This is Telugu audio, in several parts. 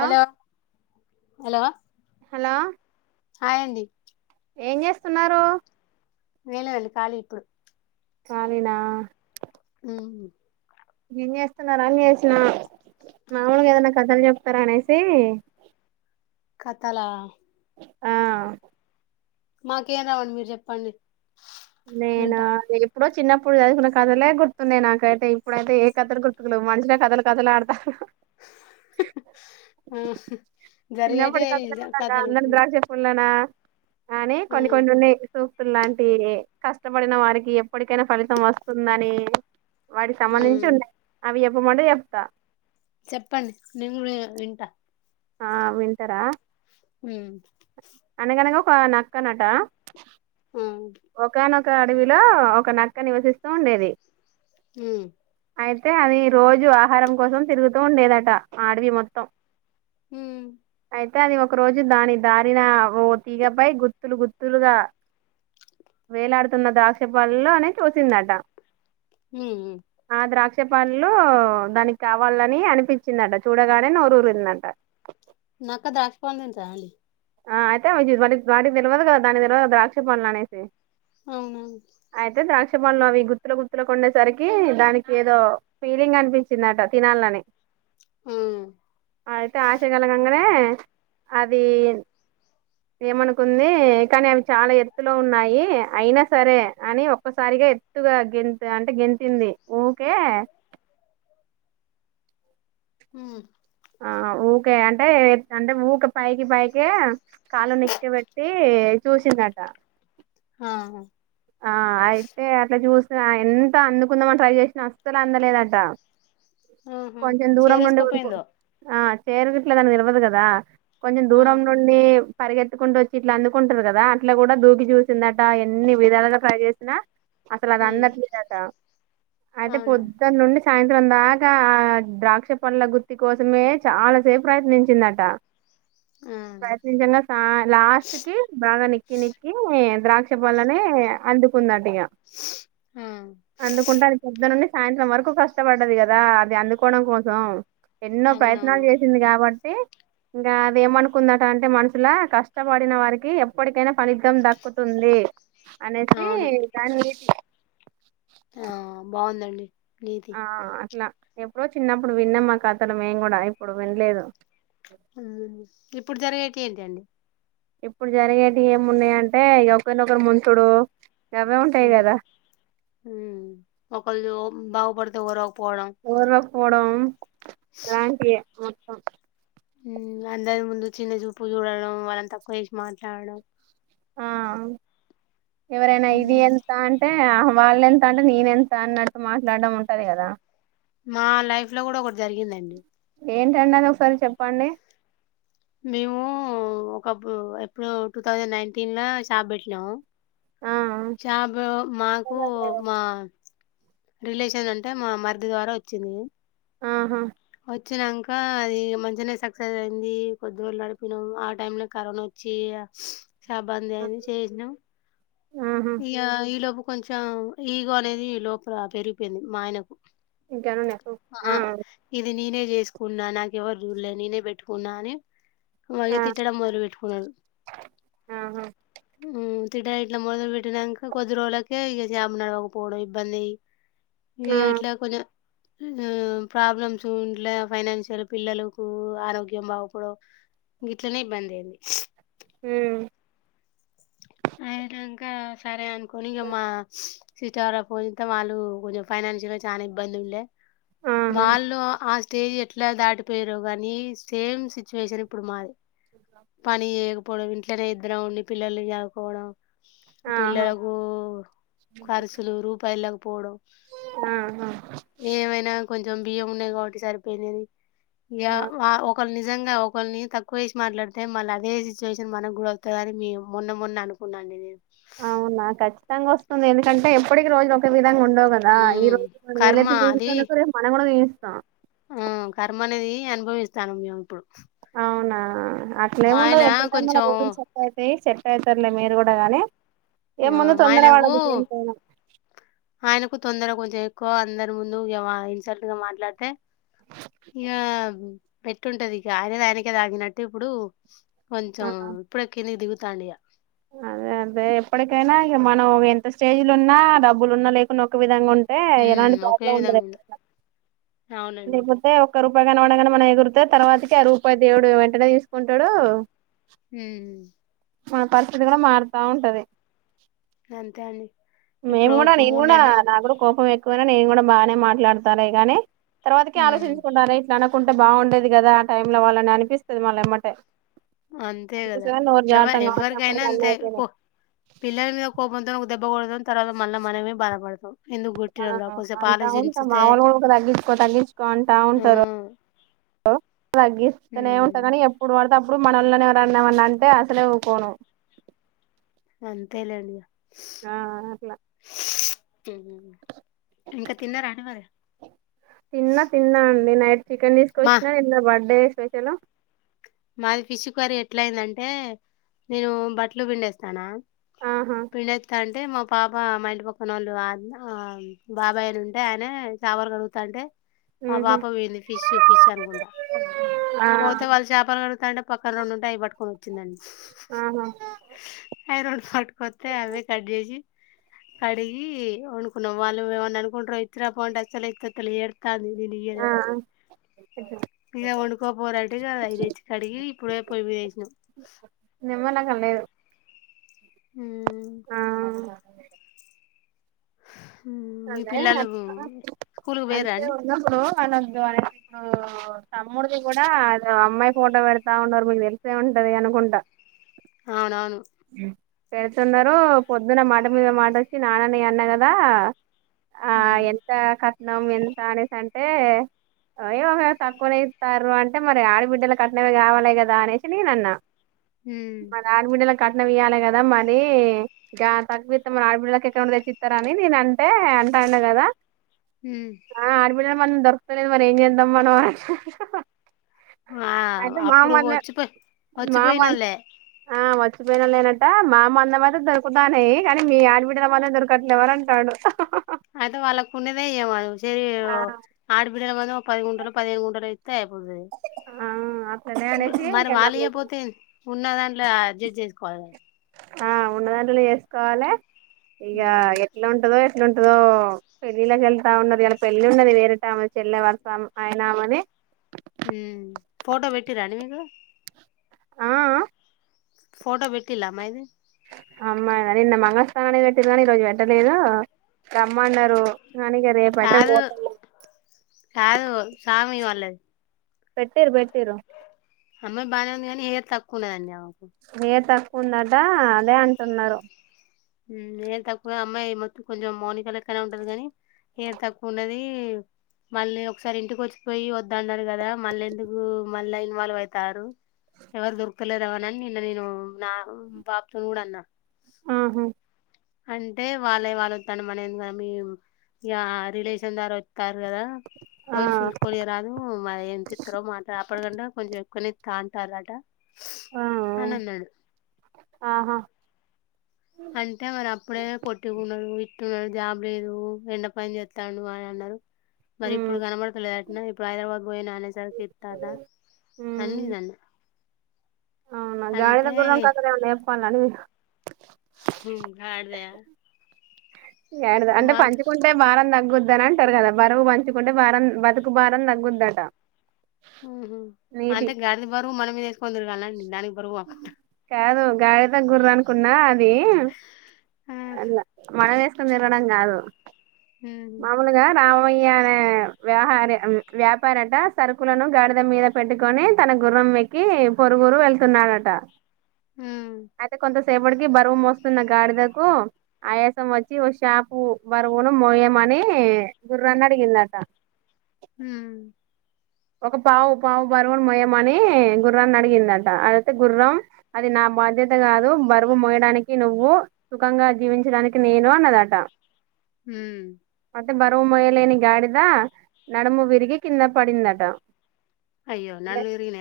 హలో హలో లా హాయండి ఏం చేస్తున్నారు వేల వెంది కాలి ఇప్పుడు కాలీనా ఉహుం ఏం చేస్తున్నారా అని చేసిన మావులుగ ఏదైనా కథలు చెప్తారా అనేసి కథలా ఆ మాకేం రావండి మీరు చెప్పండి నేనా వింటా ఇప్పుడు చిన్నప్పుడు చదువుకున్న కథలే గుర్తున్నాయి నాకైతే ఇప్పుడైతే ఏ కథలు గుర్తుకులేవు మనుషులే కథలు కథలు ఆడతా ఆడతారు జరిగేటే చిన్నపడి కత కథలు అందని ద్రాక్ష ఫల్నా అనే కొన్ని కొన్ని ఉన్నే వసు లాంటియే కష్టపడిన వారికి ఎప్పటికైనా ఫలితం వస్తుందని వాడికి సంబంధించి ఉండయి అవి ఉమ్ అంటే ఎప్తా చెప్పండి నేను కూడా వి వింటా ఆ వింటారా హుమ్మ్ ప్ప నాక్కనట ఒకనా అడవిలో ఒక నక్క నివసిస్తూ ఉండేది అ అయితే అది రోజు ఆహారం కోసం తిరుగుతూ ఉండేదట అడవి మొత్తం ఆ హ అయితే అది ఒక రోజు దాని దారిన ఓ తీగపై గుత్తులు గుత్తులుగా వేలాడుతున్న ద్రాక్షపాలలో అనే చూసిందట హ పచ్చ పనులు దానికి కావాలని అనిపించిందట చూడగానే నోరు ఊరిందంట నాకు ద్రాక్షపో దని సాాలడి ఆ అయితే వాటికి తెలియదు కదా దాని తెలిదు ద్రాక్ష పనులు అనేసి అవును మొన్న అవి గుత్తుల గుర్తులకు కొండేసరికి దానికి ఏదో ఫీలింగ్ అనిపించిందట తినాలని అయితే ఆశగలగంగనే అది ఏమనుకుంది కానీ అవి చాలా ఎత్తులో ఉన్నాయి అయినా సరే అని ఒక్కసారిగా ఎత్తుగా గెంత్ అంటే గెంతింది ఊకే ఉ ఆ ఊకే అంటే అంటే ఊకే పైకి పైకే కాళ్ళు నిక్క్కబెట్టీ చూసిందట ఆ ఆ అయితే అట్లా చూస్ ఎంత అందుకుందామని ట్రై చేసినా అస్సలు అందలేదంట ఆహా కొంచెం దూరం నుండి ఉరుకు చేరేసుకోపోయిందో ఆ చేరుగిట్లదని తెలవదు గదా కొంచెం దూరం నుండి పరిగెత్తుకుంటూ వచ్చి ఇట్లా అందుకుంటారు కదా అట్లా కూడా దూకి చూసిందట ఎన్ని విధాలుగా ట్రై చేసినా అసలు అద అన్నట్లేదట అయితే అవునా పొద్దానుండి సాయంత్రం దాకా ఆ ద్రాక్ష పండ్ల గుత్తి కోసమే చాలాసేపు ప్రయత్నించిందట ప్రత్నించంగా సా లాస్ట్ కి బాగా నిక్కి నిక్కీ ద్రాక్ష బాలనే చే అందుకున్నాట్ హేయ అందుకుంటే అ పద్దను నుండి సాయంత్రం వరకు కష్టపడ్డది కదా అది అందుకోవడం కోసం ఎన్నో ప్రయత్నాలు అవునవును చేసింది గాబట్ ఇంకా అది ఏమనుకుందట అంటే మనుషుల కష్టపడిన వారికి ఎప్పటికైనా ఫలితం దక్కుతుంది అనేసి దాని ఏటి ఆ బావుందండి లేద ఎప్పుడో చిన్నప్పుడు విన్నామా కతలు మేం కూడా ఇప్పుడు వినలేదు ఇప్పుడు జరిగేవి ఏంటిండి ఇప్పుడు జరిగేటివి ఏమున్నాయి అంటే ఇగ ఒకరినొకరు ముంచుడు గవే ఉ ఉంటాయి కదా ఊ ఒకల్దీ ఓ బాగు పడుతే ఓరవ్ ఒర్వక పోడం రాంటియే ఆ అందరి ముందు చిన్న చూపు చూడడం వాళ్ళని తక్కువ చేసి మాట్లాడడం ఆహ్ ఎవరైనా ఇది హ్మ్ ఎంతా అంటే ఆహ్ వాళ్లేంత అంటే నేనెంత అన్నట్టు మాట్లాడడం ఉంటది కదా మా లైఫ్ లో కూడా ఒకటి జరిగిందండి ఏంటండి అది ఒకసారి చెప్పండి మేము ఒకపుడు ఎప్పుడు టూ థౌజండ్ నైన్టీన్ల షాప్ పెట్టినాము ఆ చా బ్రో మాకు మా రిలేషన్ అంటే మా మర్థి ద్వారా వచ్చింది ఆహా వచ్చానంక అది మంచనే సక్సెస్ అయింది కొద్ది రోజులు నడిపినం ఆ టైమ్ లో కరోనా వచ్చి షాప్ బందైంది చేసినం ఆహా ఈగా ఈ లోపు కొంచెం ఈగో అనేది లోపల పెరిగిపోయింది మా ఆయనకు ఇంకను నెకు ఆహ్ నేనే చేసుకున్నా నాకెవరు చూడలే నేనే పెట్టుకున్నా అని మయ్య ఆ తిట్టడం మొదలు పెట్టుకున్నాడు ఆహా తిటిడ ఇట్లా మడులు పెట్టినాక కొద్ది రోజులకే ఇక జాబ్ నడవ్వకపోవడం ఇబ్బంది ఆ ఏ అట్లా కొంచ ప్రబ్లమ్ ఇంట్ల ఫైనాన్షియల్ పిల్లలకు ఆరోగ్యం బాగుపడం ఇట్లనే ఇబ్బంది అయింది హమ్ అయినంక సరే అనుకోని ఇగ మా సిటార ఫోన్ ఇత్తే వాళ్ళు కొంచెం ఫైనాన్షియల్గా చానా ఇబ్బంది ఉండే ఆహా వాళ్ళు ఆస్త తేజ్ ఎట్లా దాటిపోయ్ర గాని సేమ్ సిచ్యువేషన్ ఇప్పుడు మాది పని ఎహ్ ఇప్పుడు ఇంట్లనే ఇద్దరం ఉండి పిల్లల్ని జ పోడం ఆహా పిల్లలకు ఖర్చులు రూపాయల పోడం ఆహా కొంచెం బియ్యం ఉన్నాయి కాబట్టి సరిపోయినది యా ఆ. వ ఒకల్ని నిజంగా ఒకరిని తకువ జేసి మాట్లాడితే మళ్ళ అదే సిచువేషన్ మనకు కుడ వొత్తదని మేం మొన్న మొన్న ఆహ్ కున్నా అండి నేను అవునా ఖచ్చితంగా వస్తుంది ఎందుకంటే ఎప్పటికి రోజులు ఒకే విధంగా ధంగా ఉండవు కదా ఈ హ్మ్ రోజు మనల్ని కర్మ వేలెత్తి చూపిస్తండటే రేపు అది మనం కూడా వేలెత్తి స్తా ఆ కర్మ అనేది అనుభవిస్తాను మేము ఇప్పుడు అవునా అట్లే మా ఏముండదు ఆయన ఎప్పుటికైనా మన కొంచెం [unintelligible] ఎక్కువ అయితాయి చెప్ ప్రసర్లే మీరు కూడా గానీ ఆ ఏ ముందు తొందరవడద్దు దేనికైనా చేకో అందరి ముందు ఇ ఇన్సల్ట్ గా మాట్లాడితే ఇగ పెట్టిఉంటది ఇగ ఆయనది ఆయనకే తాకినట్టు ఇప్పుడు కొంచెం ఆ ఇప్పుడె కిందికి దిగు తండియా అదే అదే ఎప్పటికైనా ఇక మనం ఎంత స్టేజిలున్న డబ్బులు ఉన్నా లేకున్నా ఒక విధంగా ఉంటు హ్మ్ ఒకే ప్రాబ్లం ఉండదు విధంగా అవునండి. ఒక్క రూపాయి కనవ్వడంగానే మన ఎగురుతె తర్వాతకి రూపాయి దేవుడు వెంటనే తీసుకుంటాడు హ్మ్ మన పరిస్థితి కూడా మారుతా ఉంటది. అంతే అండి మేము ఇప్పుడు కూడా ఇప్పుడు నేను కూడా నెలలు నా కూడా కోపం ఎ ఎక్కువైనా నేను కూడా బాగానే మాట్లాడతార కానీ తర్వాతకి హ్మ్. ఆలోచించుకుంన్నారా ఇట్లా అన కుంటే బాగుండేది కదా ఆ టైమ్ లో వాళ్ళని అనిపిస్తుది మళ్ళేమ్మటే అంతే కదా అందుకోసమని నోరు ఎవ జారుతాం కాబట్టి ఎవరికైనా అప్పటికి అన్ని అంతే అయిపోయినాయి పిల్లల మీద కోపంత దెబ్బ కొడితే తర్వాత మళ్ళా మనమే భాధపడాలి రా కొద్దిసేపు అంతా ఉంటం ఆలోచించితే మాముూలు కూడా ఒక తగ్గించుకో తగ్గించుకో అంటా ఆ! ఉంటారు తగ్గిస్తేనే ఉంటా హ్మ్. కానీ ఎప్పుడు వాడితే అప్పుడు మనొళ్ళ ఎవరన్నా ఏమన్నా అంటే అసలేఊకోను అంతేలేండి ఇగా ఆ అట్లా హుహు ఇంకా తిన్నార అండి మరి నైట్ చికెన్ మా తీస్కోచ్చిన నిన్న బర్డే చేస్ స్పెషలు మాది పిష్కర్రి ఎట్ల అయిందంటే నేను బట్లు పిండేస్తనా ఆహా పిండెతంది. అంటే మా పాప మా ఇంటి పక్కన వొళ్ళు ఆ బాబాయ్ అని ఉంటే ఆయన చాపల్ కడుగుతా అంటే మా ఉహు పాప పోయింది ఫిష్ ఫిష్ అనుకుంటా చూపించు అనుకుంటా ఆ పోతే వాళ్ళు చాప చాపలు కడుతాంటే పక్కన రెండు ఉంటే అవి పట్టుకొని వచ్చిందండి. ఆహా అయి రెండు పట్టుకొత్తే అవే కట్ చేసి కడిగి వండుకున్నాం. వాళ్ళు ఏమన్నా అనుకుంటర్రో ఇచ్చిరాపో, అంటే అస్సలే ఇచ్చత్తలేదు ఏడుస్ త ఇకా కింద ఆ ఇగ పండుకోపోరి అంటే అయితేచ్ కడిగి ఇప్పుడే పోయి మీద వేసినం. మ నా కనలేదు ఊ మాకు చేయలా ఉమ్, మీ అదే పిల్లలు అ స్కూల్కి పోయిర్రా అంతే అండి ఉన్నప్పుడు మనద్దు అనేది ఇప్పుడు తమ్ముడిది కూడా అద అమ్మాయి ఫోటో పెడతా ఉన్నారు. మీకు తెలిసే ఉంటది అనుకుంటా. అ అవునవును పెడుతున్నరో పొద్దున్న మాట మీద మాట వచ్చి నాన్న ని నేన్ అన్నగదా ఆ హ్మ్. ఎంత క నవమి ఎంత అనేసి అంటే అయో తక్కువనే ఇత్తారు అంటే మరి ఆడబిడ్డలు కట్నలవి కావాలి కదా అనేసి నేన అన్నా మన ఆడబిడ్డ హ్మ్. కట్నం ఇయ్యాలె కదా మరి గా తక్కువిత్తే మరి ఆడపిల్లకి ఎక్కడ తెచ్చిస్తారని నేన అంటే అంటాన్న కదా హ్మ్. ఆ ఆడబిడ్డల మనం దొరుకుతలేద్ మరి ఏం చేద్దాం మనం ఆ ఆ! అయితే మామ అప్పుడు మామన్ ఒచ్చిపోయి ఆ వచ్ ఒచ్చిపోయినోళ్ళే. చచ్చిపోయిన లేనంట మా మందం అయితే దొరుకుతనయి కానీ మీ ఆడబిడ్డల మందం దొరకట్లేవ్ అని అంటాండు. అయితే వాళ్ళకు ఉన్నదే ఇయ్యం సెరి ఆ ఆడబిడ్డల మన పది గుంటలో పదిహనుగుంటలో పోతె అయిపోతది ఆ అట్లనే అనేసి మరి ఇగ వాళ్ళు నన్ను ఇయ్యకపోతే ఉన్న దాంట్లో అడ్జస్ట్ చేసుకోవాలె. ఆ ఉన్నదాంట్లనే చేసుకోవాలె ఇగ హ్మ్. ఎట్లా ఉంటదో ఎట్ల ఉంటదో పెళ్ళిళ్ళకి వెళ్తా ఉన్నాది ఇయలా పెళ్ళి ఉన్నది వేరే ఆమెది చెల్ల వర్స అయినామే. అ ఆ ఆ ఫోటో పెట్టిలా అ అమ్మాయి నిన్న మంగళస్థానాన్ని పెట్టింది కాని ఈ రోజు పెట్టలేదు రమ్మన్నారు కానీ ఇగ రేపయితే చాలు పోతాము చాలు సామి వా అ పెట్టిరు పెట్టిరు ఆ అమ్మాయ్ బాగానే ఉంది కాని హేర్ తక్కువ ఉం దనే ఏంత ఉందట అదే అంటున్నారు ఏమ్ తక్కువ అమ్మాయి మొత్తం కొంచెం మౌనికాలక్కనా ఉంటది కానీ ఏమ్ తక్కువ ఉన్నది మళ్ళీ ఒకసారి ఇంటికి వచ్చిపోయి వద్దన్నారు కదా మళ్ళీ ఎందుకు మళ్ళా ఇన్వాల్వ్ అవుతారు ఎవరు దొరుక్తలేరా అని నిన్న నేను నా పాపతో కూడా అన్నా ఆహా అంటే వాళ్ళే వాళ్ళు తాను మన మీ యా రిలేషన్ ద్వారా వస్తారు కదా వది ఆ చూసుకొని రాదు మరి ఏం తిస్తారో మాట్ అప్పడకండా కొంచెం కొలిత్తంటరట అనన్నాడు ఆహా న్నాడు జాబ్ లేదు ఎండ పని చేస్తాను అని అన్నారు మరి ఉమ్ ఇప్పుడు కనపడతలేదు అంటన ఇప్పుడు హైదరాబాద్ పోయే నానేసరికి ఇస్తాడా అని నన్న ఉమ్ అవునా గాడిద త గుర్రం కథ ఉడిప్పాలని హమ్ గాడిదా గాడిద అంటే మాట పంచుకుంటే బారం తగ్ తగ్గుద్దా అంటారు కదా బరువు పంచుకుంటే వారం బతుకు బారం తగ్గుద్దట ఉహ నీది అంటే గడిది బరువు మన మీద కొందరు అలాంటి దానికి బరువా గాడిద గుర్రనికున్నా అది హ్మ్ అలా మానేస్ నిలడం కాదు మామూలుగా రామయ్య అనే వ్యాహార వ్యాపారట సరుకులను గాడిద మీద పెట్టుకొని తన గుర్రం ఎక్కి పొరుగురు వెళ్తున్నాడట హ సేపటికి బరువు మోస్తున్న గాడిదకు ఆయాసం వచ్చి షాపు బరువును మోయేమ నీ గుర్రాన్నదిగిందట హ ఒక పావు పావు బరువును మోయమని గుర్రాన్ని అడిగిందట అయితే గుర్రం అది నా బాధ్యత కాదు బరువు మోయడానికి నువ్వు సుఖంగా జీవించడానికి నేను అన్నదట హ అయితే బరువు మొయలేని గాడిదా నడుము విరిగి కింద పడిందట టన్ అయ్యో నాలురినాయా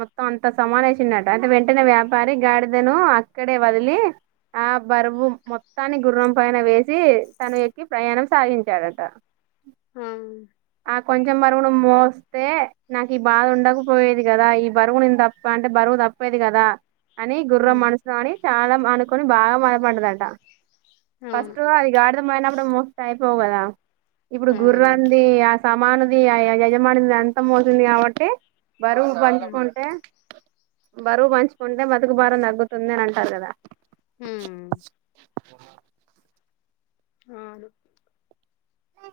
మొత్తం అంత సమావేశినట అంటే వెంటనే వ్యాపారి గాడిదను అక్కడే వదిలి ఆ బరువుు మొత్తాన్ని గుర్రం పైన వేసి తను ఎక్కి ప్రయాణం సాగించాడట ఆ కొంచెం కొంచెం బరువును మోస్తే నాకు ఈ బాధ ఉండకపోయేది కదా ఈ బరువునుే తప్ప అంటే బరువు తప్పేది కదా అని గుర్రం హ్మ్ మనసుిన అని చాలా అనుకొని బాగా మదపండదంట అవును. ఫస్ట్గా అదికాడత పోనప్పు మోస్పో పోవదా ఇప్పుడు గుర్రాంది ఆ! సమానం అ యా యో అంతా మోసింది కాబట్టి బరువు హ్మ్ పంచుకుంటే బరువు పంచుకుంటే బతుకు భారం తగ్గుతుంది అని అంటారు కదా హు మ్ అ [unintelligible] అవును [unintelligible]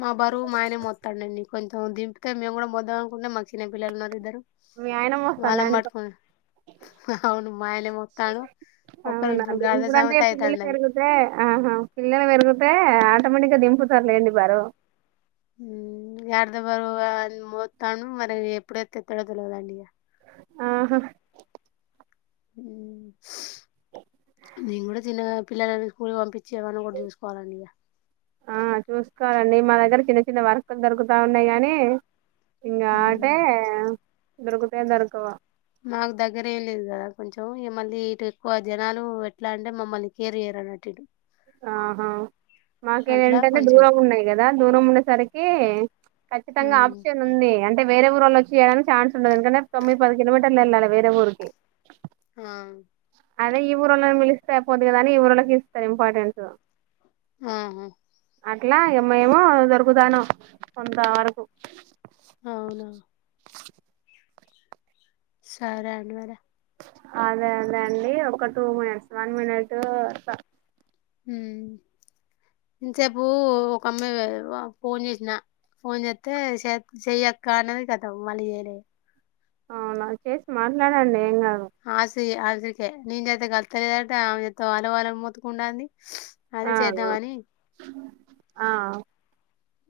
మా బరువు మా ఆయనే మొత్తాదండి కొంచెం దింపిక మేము కూడా మొద్దాం అనుకుంటే మాకు చిన్న పిల్లలు ఉన్నరు ఇద్దరు మీ ఆయన మోస్తండా వాళ్ళని అండి పట్టుకొని అవును మా ఆయనే మోత్తాండు ఒక్కరు ఇప్పుడు అవునండి గాడిద ఇప్పుడంటే సామెత అంటే పిల్లలు అయితాందండి పెరిగితే ఆహా పిల్లలు పెరుగు తే ఆటోమేటిక్ గా దింపుతారులేండి బరువు గాడిద బరువు మొత్తండు మరి ఎప్పుడు ఎత్తెత్తడో తెలవదండిగా ఆహా నను కూడా తన్నగా పిల్లలని స్కూల్కి పంపించి ఏమన్నా ఒకటి చూసుకోవాల ఇగ మా దగ్గర చిన్న చిన్న వర్కులు దొరుకుతా ఉన్నాయి గాని ఇంగా హ్మ్. అంటే దొరుకుతయో దొరుకవో మాకు దగ్గర ఏం లేదు కదా కొంచెం ఇగ మళ్ళీ ఇటు ఎక్కువ జనాలు ఎట్లా అంటే మమ్మల్ని కేర్ చేయరున్నట్టు ఇటు ఆహా మాకేది అట్లా ఏంటంటే కొంచెం దూరం ఉన్నాయి కదా దూరం ఉండేసరికి ఖచ్చితంగా హ్మ్. ఆప్షన్ ఉంది అంటే వేరే ఊరోళ్ళొచి చేయడానికి ఛాన్స్ ఉండదు ఎందుకంటే తొమ్మిది పది కలోమీటర్లు వెళ్ళాలి వేరే ఊరుకు ఆ అదే ఈ ఊరోళ్ళని పిలుస్తే అయిపోద్ది కదాని ఈ ఊరోళ్ళకిస్తారేమో ఇంపార్టెంటు ఆహా అట్లా ఇగ మేము దొరుకుతానం కొంత వరకు అవునా సరే అండి మరి అదే అదే అండి ఒక టూ మినిట్స్ వన్ మినిట్ హు ఒక అమ్మాయి ఫోన్ చేసిన ఫోన్ చేస్తే చెయ్యక్క అన్నది ఖతం మళ్ళీ చేయలే అవునా చేసి మాట్లాడండి ఏం కాదు ఆ సే ఆ నేన్ జేతే కలుతలేదంట ఆమె జేతే అలో అలో అని మొతుకుంటంది ఆ ఆ ఆ ఆ